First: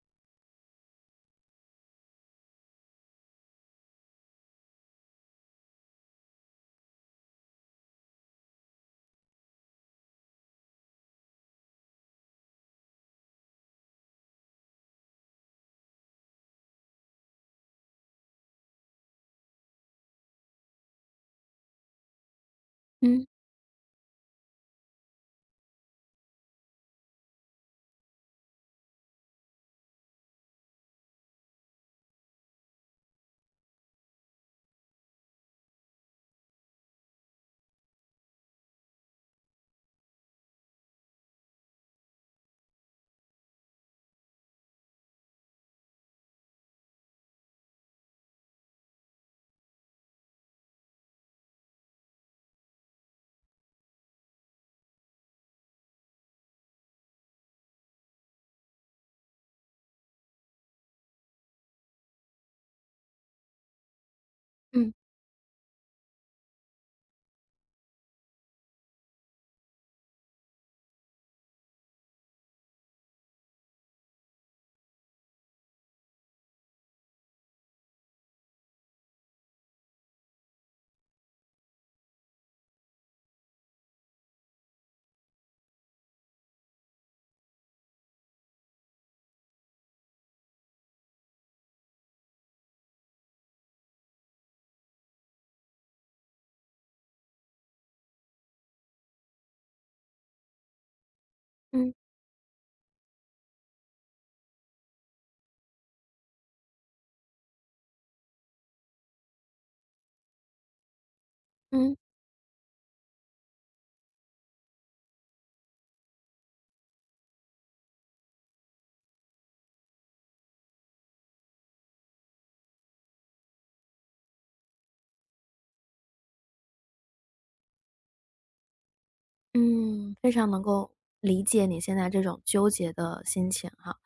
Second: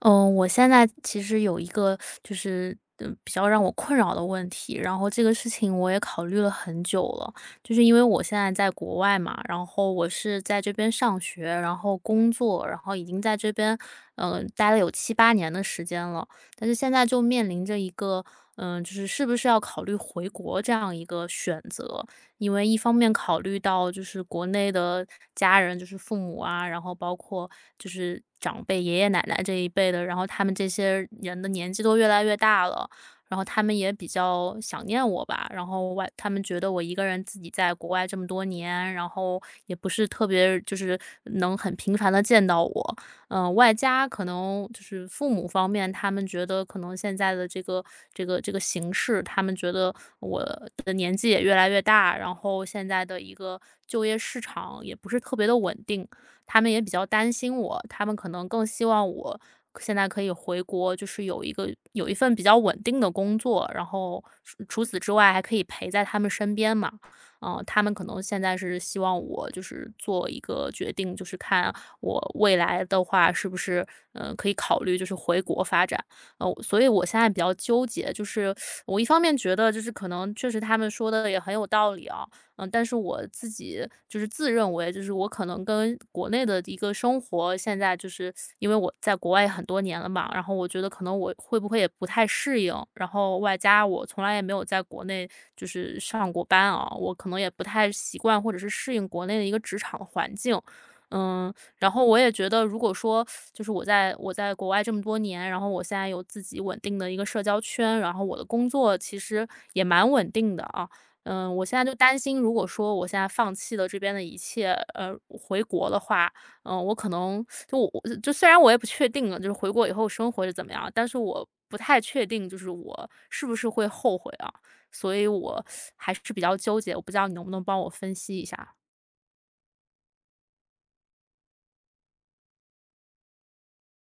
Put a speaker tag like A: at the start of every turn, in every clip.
A: 嗯，我现在其实有一个就是，比较让我困扰的问题，然后这个事情我也考虑了很久了。就是因为我现在在国外嘛，然后我是在这边上学，然后工作，然后已经在这边，待了有7、8年的时间了。但是现在就面临着一个，就是是不是要考虑回国这样一个选择。因为一方面
B: 嗯
A: 考虑到就是国内的家人，就是父母啊，然后包括就是长辈、爷爷奶奶这一辈的，然后他们这些人的年纪都越来越大了，然后他们也比较想念我吧，然后他们觉得我一个人自己在国外这么多年，然后也不是特别就是能很频繁的见到我，外加可能就是父母方面，他们觉得可能现在的这个形势，他们觉得我的年纪也越来越大，然后现在的一个就业市场也不是特别的稳定，他们也比较担心我，他们可能更希望我现在可以回国，就是有一个有一份比较稳定的工作，然后除除
B: 嗯
A: 此之外还可以陪在他们身边嘛。他们可能现在是希望我就是做一个决定，就是看我未来的话是不是，可以考虑就是回国发展。所以我现在比较纠结，就是我一方面觉得就是可能确实他们说的也很有道理啊，但是我自己就是自认为就是我可能跟国内的一个生活现在就是因为我在国外也很多年了嘛，然后我觉得可能我会不会也不太适应，然后外加我从来也没有在国内就是上过班啊，我可能也不太习惯或者是适应国内的一个职场环境。嗯，然
B: 嗯
A: 后我也觉得，如果说就是我在国外这么多年，然后我现在有自己稳定的一个社交圈，然后我的工作其实也蛮稳定的啊。我现在就
B: 嗯
A: 担心，如果说我现在放弃了这边的一切，回国的话，嗯，我可能就我就虽然我也不确定了，就是回国以后生活是怎么样，但是我不太确定，就是我是不是会后悔啊，所以我还是比较纠结，我不知道你能不能帮我分析一下。
B: 嗯，非常能够理解你现在这种纠结的心情哈。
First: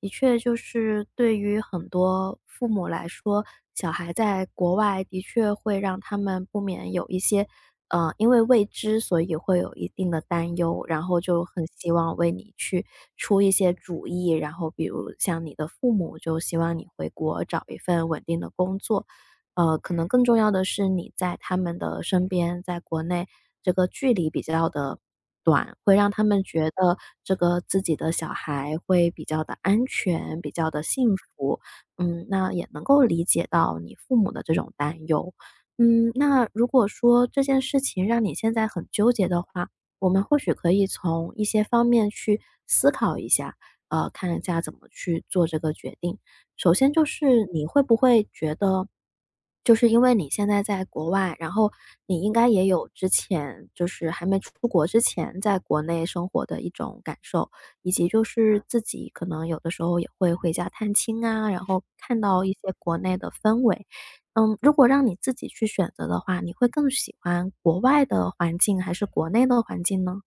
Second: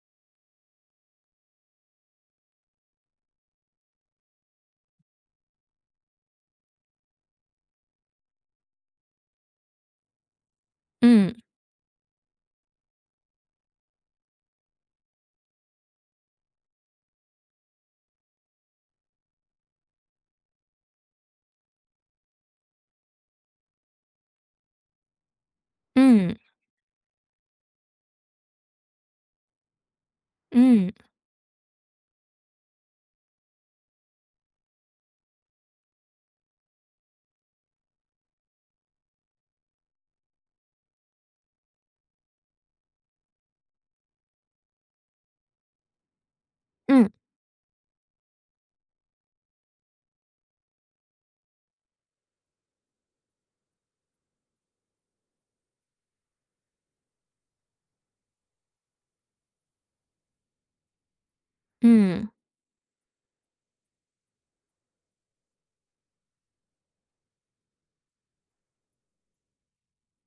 B: 的确，就是对于很多父母来说，小孩在国外的确会让他们不免有一些，因为未知，所以会有一定的担忧，然后
A: 嗯
B: 就很希望为你去出一些主意，然后比如像你的父母就希望你回国找一份稳定的工作，可能更重要的是你在他们的身边，在国内这个距离比较的短，会让他
A: 嗯
B: 们觉得这个自己的小孩会比较的安全，比较的
A: 嗯
B: 幸福。那也能够理解到你父母的这种担忧。那如果说这件事情让你现在很纠结的话，我们或许可以从一些方面去思考一下，看一下怎么去做这个决定。首先就
A: 嗯。
B: 是你会不会觉得，就是因为你现在在国外，然后你应该也有之前就是还没出国之前在国内生活的一种感受，以及就是自己可能有的时候也会回家探亲啊，然后看
A: 嗯，
B: 到一些国内的氛围。如果让你自己去选择的话，你会更喜欢国外的环境还是国内的环境呢？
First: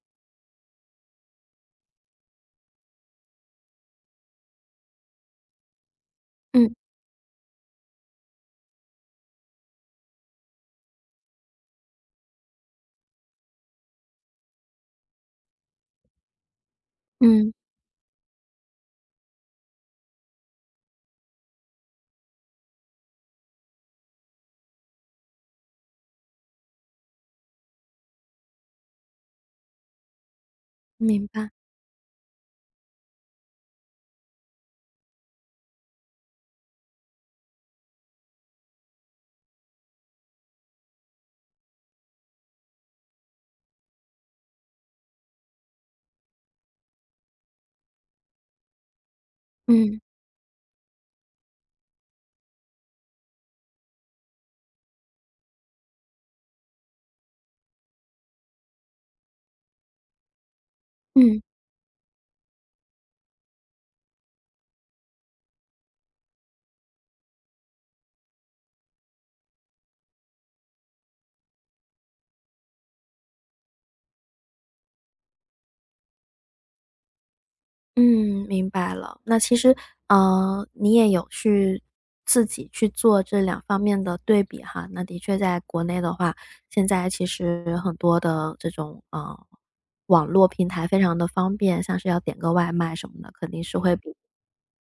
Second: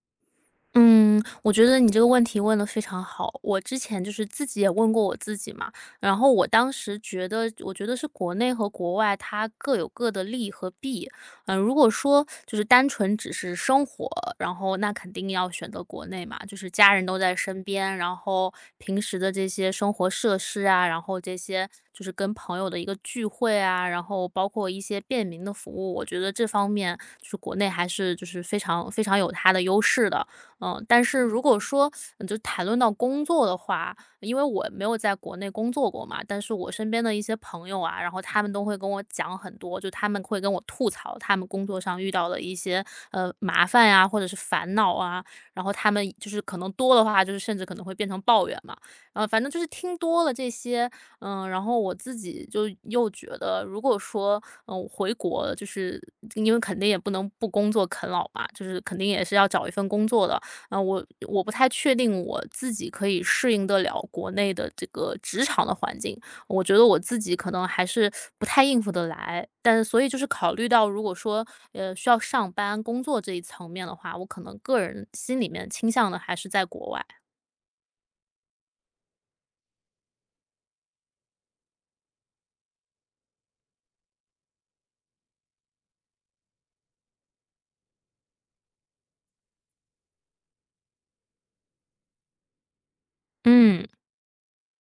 A: 嗯，我觉得你这个问题问的非常好。我之前就是自己也问过我自己嘛，然后我当
B: 嗯
A: 时觉得，我觉得是国内和国外它各有各的利和弊。如果说就是单纯只是生活，然后那肯定要选择国内嘛，就是家人都在
B: 嗯，
A: 身边，然后平时的这些生活设施啊，然后这些就是跟朋友的一个聚会啊，然后包括一些便民的服务，我觉得这方面就是国内还是就是非常非常有它的优势的。但是
B: 明
A: 如
B: 白，
A: 果说就谈论到工作的话，因为我没有在国内工作过嘛，但是我身边的一些朋友啊，然后他们都会跟我讲很多，就他们会跟我吐槽他们工作上遇到的一些麻烦呀、或者是烦恼啊，然后他们就是可能多的话，就是甚至可能会变成抱怨嘛，反正就是听
B: 嗯
A: 多了这些，然后我自己就又觉得，如果说我回国，就是因为肯定也不能不工作啃老嘛，就是肯定也是要找一份工作的，啊，我
B: 嗯。
A: 我不太确定我自己可以适应得了国内的这个职场的环境，我觉得我自己可能还是不太应付得来。但是，所以就是考虑到如果说，需要上班工作这一层面的话，我可能个人心里面倾向的还是在国外。
B: 嗯，明白了。那其实，你也有去自己去做这两方面的对比哈。那的确在国内的话，现在其实很多的这种，网络平台非常的方便，像是要点个外卖什么的，肯定是
A: 嗯
B: 会嗯比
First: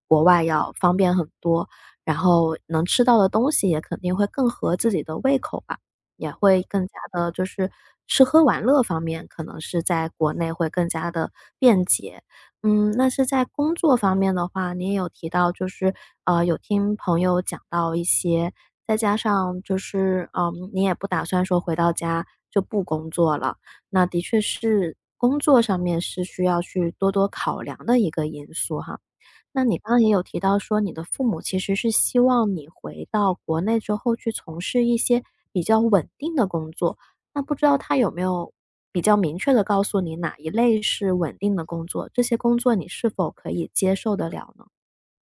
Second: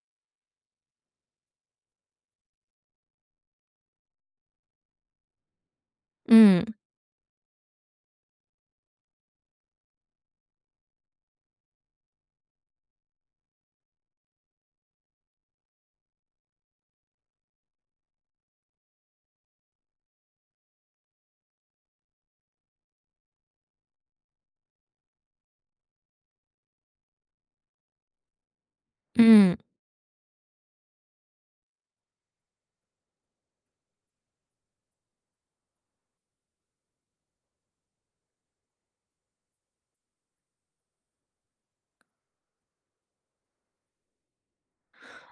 B: 国外要方便很多，然后能吃到的东西也肯定会更合自己的胃口吧，也会
A: 嗯
B: 更加的，就是吃喝玩乐方面，可能是在国内会更加的便捷。嗯，那是在工作方面的话，你也有提到，就是有听朋友讲到一些，再加上就是，你也不打算说回到家就不工作了，那的确是工作上面是需要去多多考量的一个因素哈。
A: 嗯。
B: 那你刚刚也有提到说，你的父母其实是希望你回到国内之后去从事一些比较稳定的工作，那不知道他有没有比较明确的告诉你哪一类是稳定的工作，这些工作你是否可以接受得了呢？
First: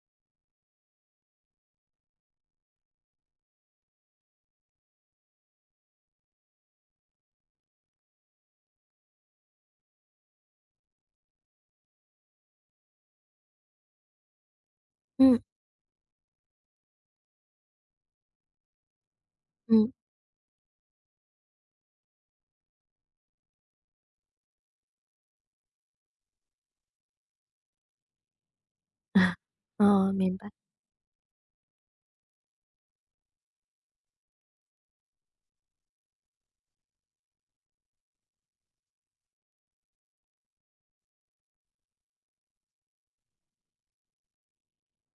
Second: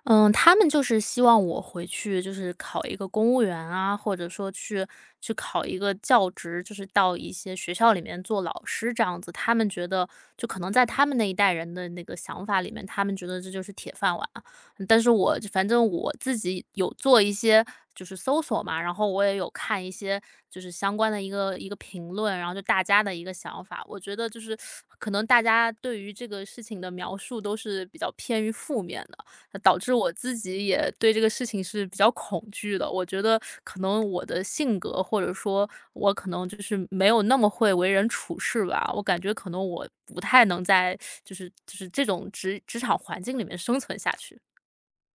A: 嗯，他们就是希望我回去就是考一个公务员啊，或者说去考一个教职，就是到一些学校里面做老师这样子。他们觉得就可能在他们那一代人的那个想法里面，他们觉得这就是铁饭碗啊。但是我
B: 嗯
A: 反正我自己有做一些就是搜索嘛，然后我也有看
B: 嗯
A: 一些就是相关的一个一个评论，然后就大家的一个想法。我觉得就是可能大家对于这个事情的描述都是比较偏于负面的。导致我
B: 嗯，明
A: 自
B: 白。
A: 己也对这个事情是比较恐惧的。我觉得可能我的性格，或者说我可能就是没有那么会为人处事吧，我感觉可能我不太能在就是这种职场环境里面生存下去。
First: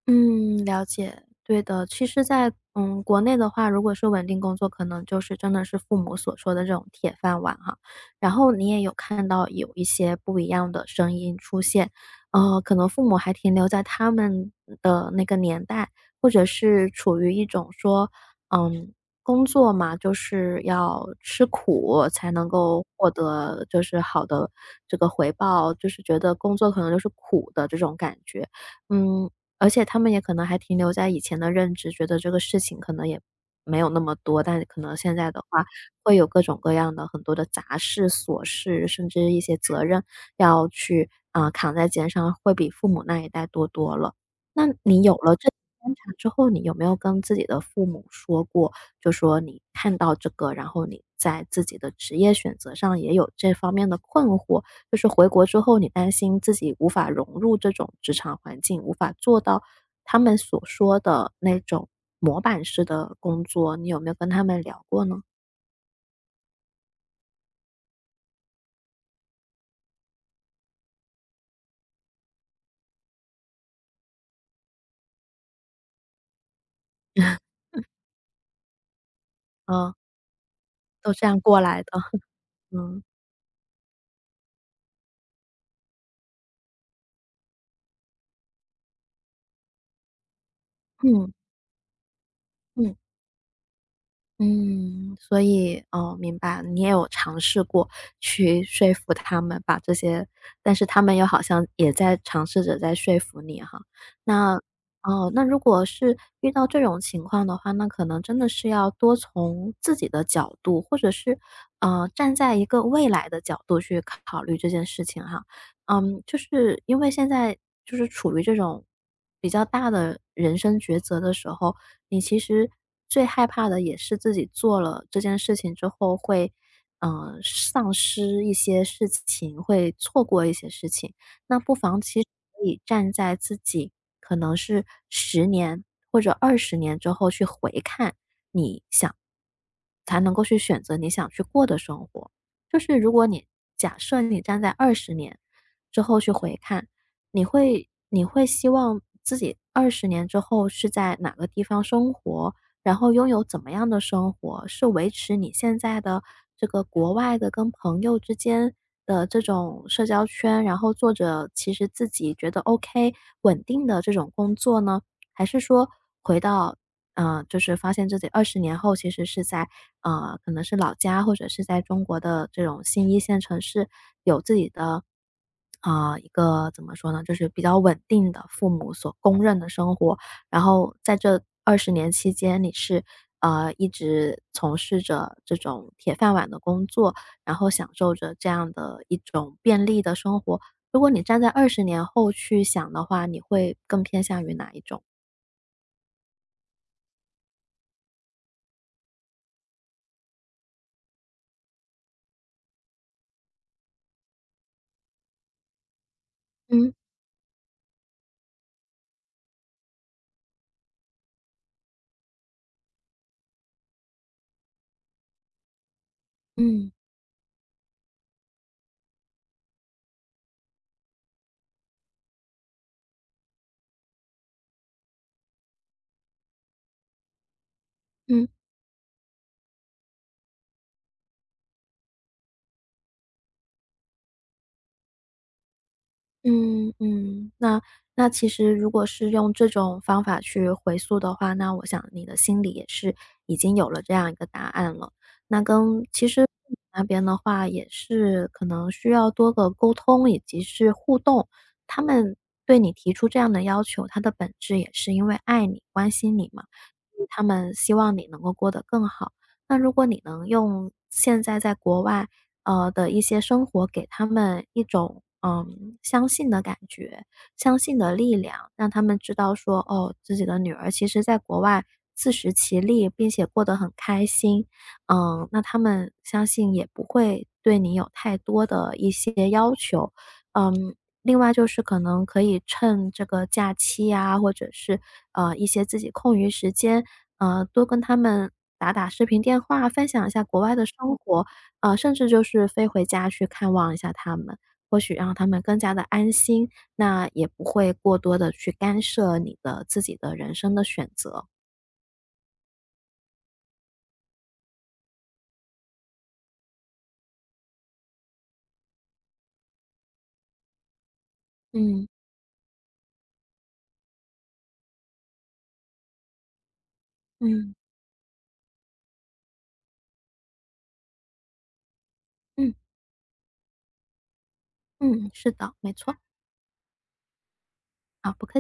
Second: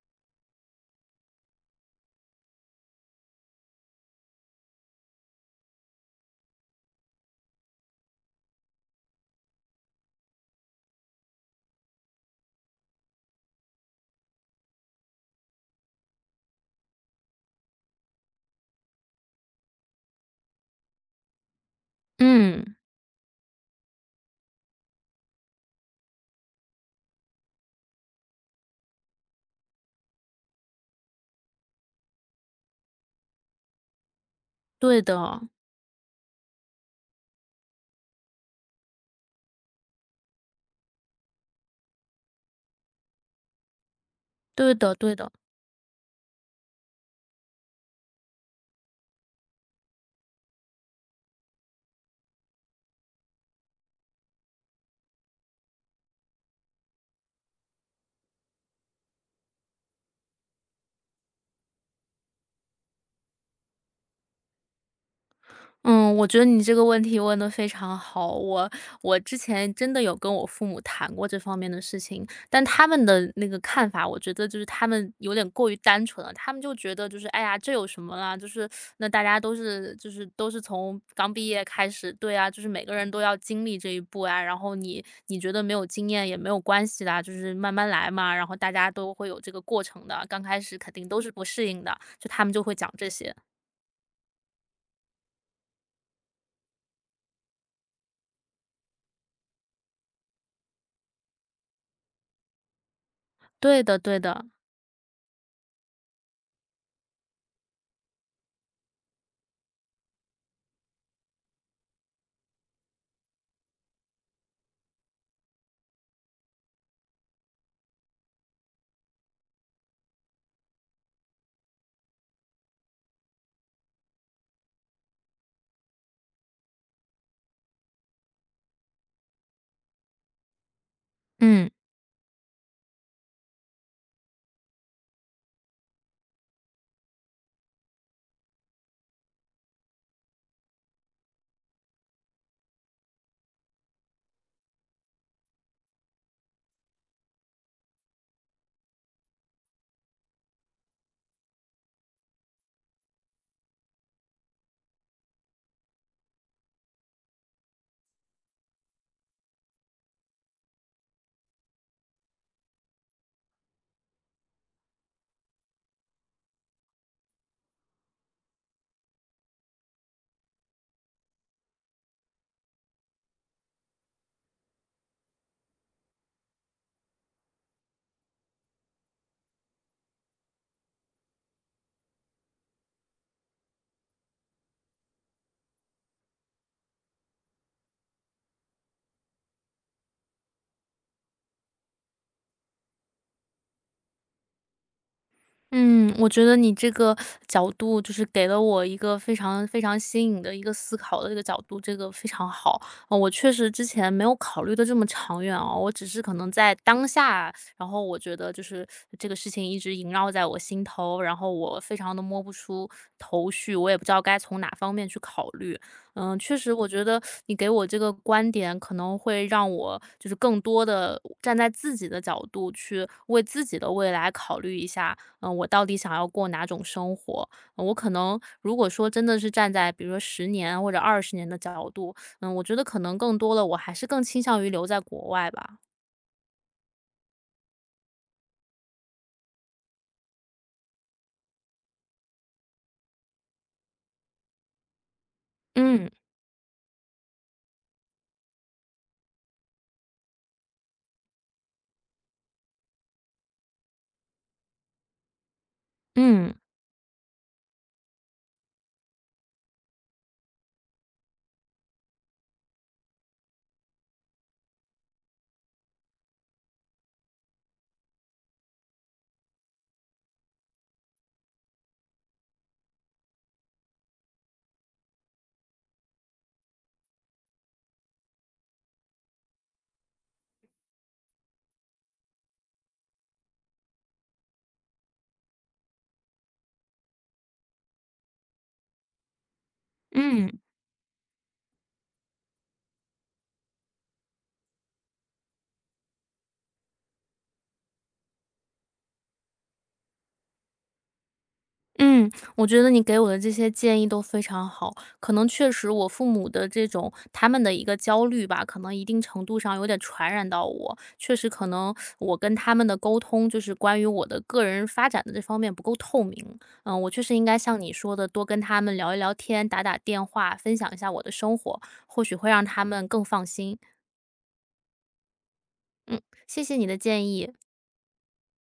B: 嗯，了解，对的。其实在，嗯，国内的话，如果是稳定工作，可能就是真的是父母所说的这种铁饭碗哈。然后你也有看到有一些不一样的声音出现，可能父母还停留在他们的那个年代，或者是处于一种说，嗯，工作嘛，就是要吃苦才能
A: 嗯，
B: 够获得就是好的这个回报，就是觉得工作可能就是苦的这种感觉。嗯，而且他们也可能还停留在以前的认知，觉得这个事情可能也没有那么多，但可能
A: 对
B: 现在的
A: 的，
B: 话，会有各种各样的很多的杂事、琐事，甚至一些责任要去，扛在肩上，会比父母那一代多多了。那
A: 对的，
B: 你有
A: 对的。
B: 了这观察之后，你有没有跟自己的父母说过，就说你看到这个，然后你在自己的职业选择上也有这方面的困惑，就是回国之后，你担心自己无法融入这种职场环境，无法做到他们所说的那种模板式的工作，你有没有跟他们聊过呢？
A: 嗯，我觉得你这个问题问得非常好。我之前真的有跟我父母谈过这方面的事情，但他们的那个看法，我觉得就是他们有点过于单纯了。他们就觉得就是哎 呀，这有什么啦？就是那大家都
B: 嗯，
A: 是就是都是从
B: 都这
A: 刚
B: 样
A: 毕
B: 过
A: 业
B: 来的，
A: 开始，对啊，就是每个
B: 嗯，
A: 人都要经历这一步啊。然后你觉得没有经验也没有关系啦，就是慢慢来嘛。然后大家都会有这个过程的，刚开始肯定都
B: 嗯，
A: 是不适应的，就他们就会讲
B: 嗯。
A: 这些。
B: 嗯，所以，哦，明白，你也有尝试过去说服他们把这些但是他们又好像也在尝试着在说服你哈。
A: 对的，对的，
B: 那哦，那如果是遇到这种情况的话，那可能真的是要多从自己的角度，或者是，站在一个未来的角度去考虑这件事情哈。就是因为现在就是处于这种比较大的人生抉择的时候，你其实最害怕的也是自己做了这件事情之后会，丧失一些事情，会错过一些事情。那
A: 嗯。
B: 不妨其实可以站在自己可能是十年或者二十年之后去回看，你想才能够去选择你想去过的生活。就是如果你假设你站在二十年之后去回看，你会希望自己二十年之后是在哪个地方生活，然后拥有怎么样的生活？是维持你现在的这个国外的跟朋友之间的这种社交圈，然后做着其实自己觉得 OK 稳定的这种工作呢？还是说回到嗯，就是发现自己二十年后其实是在，可能是老家或者是在中国的这种新一线城市有自己的，一个怎么说呢，就是比较稳定的父母所公认的生活。然后在这二十年期间，你是，一直从事着这种铁饭碗的工作，然后享受着这样的一种便利的生活。如果你站在二十年后去想的话，你会更偏向于哪一种？
A: 嗯，我觉得你这个角度就是给了我一个非常非常新颖的一个思考的这个角度，这个非常好。我确实之前没有考虑的这么长远哦，我只是可能在
B: 嗯
A: 当下，然后我觉得就是这个事情一直萦绕在我心头，然后我非常的摸不出头绪，我也不知道该从哪方面去考虑。嗯，确实，我
B: 嗯
A: 觉得你给我这个观点可能会让我就是更多的站在自己的角度去为自己的未来考虑一下，我到底想要过哪种生活？我可能
B: 嗯。
A: 如果说真的是站在比如说10年或者20年的角度，我觉得可能更多的我还是更倾向于留在国外吧。
B: 嗯嗯，那其实如果是用这种方法去回溯的话，那我想你的心里也是已经有了这样一个答案了。那跟
A: 嗯
B: 其实父母那边的话，也是可能需要多个沟通以及是互动。他们对你提出这样的要求，他的本质也是因为爱你、关心你
A: 嗯
B: 嘛，他们希望你能够过得更好。那如果你能用现在在国外的一些生活给他们一种，相信的感觉，相信的力量，让他们知道说，哦，自己的女儿其实在国外自食其力，并且过得很开心。那他们相信也不会对你有太多的一些要求。嗯，另外就是可能可以趁这个假期啊，或者是，一些自己空余时间，多跟他们打打视频电话，分享一下
A: 嗯，
B: 国外的生活。啊，甚至就是飞回家去看望一下他们，或许让他们更加的安心，那也不会过多的去干涉你的自己的人生的选择。
A: 嗯，我觉得你给我的这些建议都非常好。可能确实我父母的这种他们的一个焦虑吧，可能一定程度上有点传染到我。确实可能
B: 嗯，
A: 我跟他们的沟通，就是关于我的个人发展的这方面不够透明。嗯，我确实应该
B: 嗯。
A: 像你说的，多跟他们聊一聊天，打打电话，分享一下我的生活，或许会让
B: 嗯，
A: 他们更放心。
B: 嗯，是的，没错，
A: 谢谢你的建议。
B: 好，不客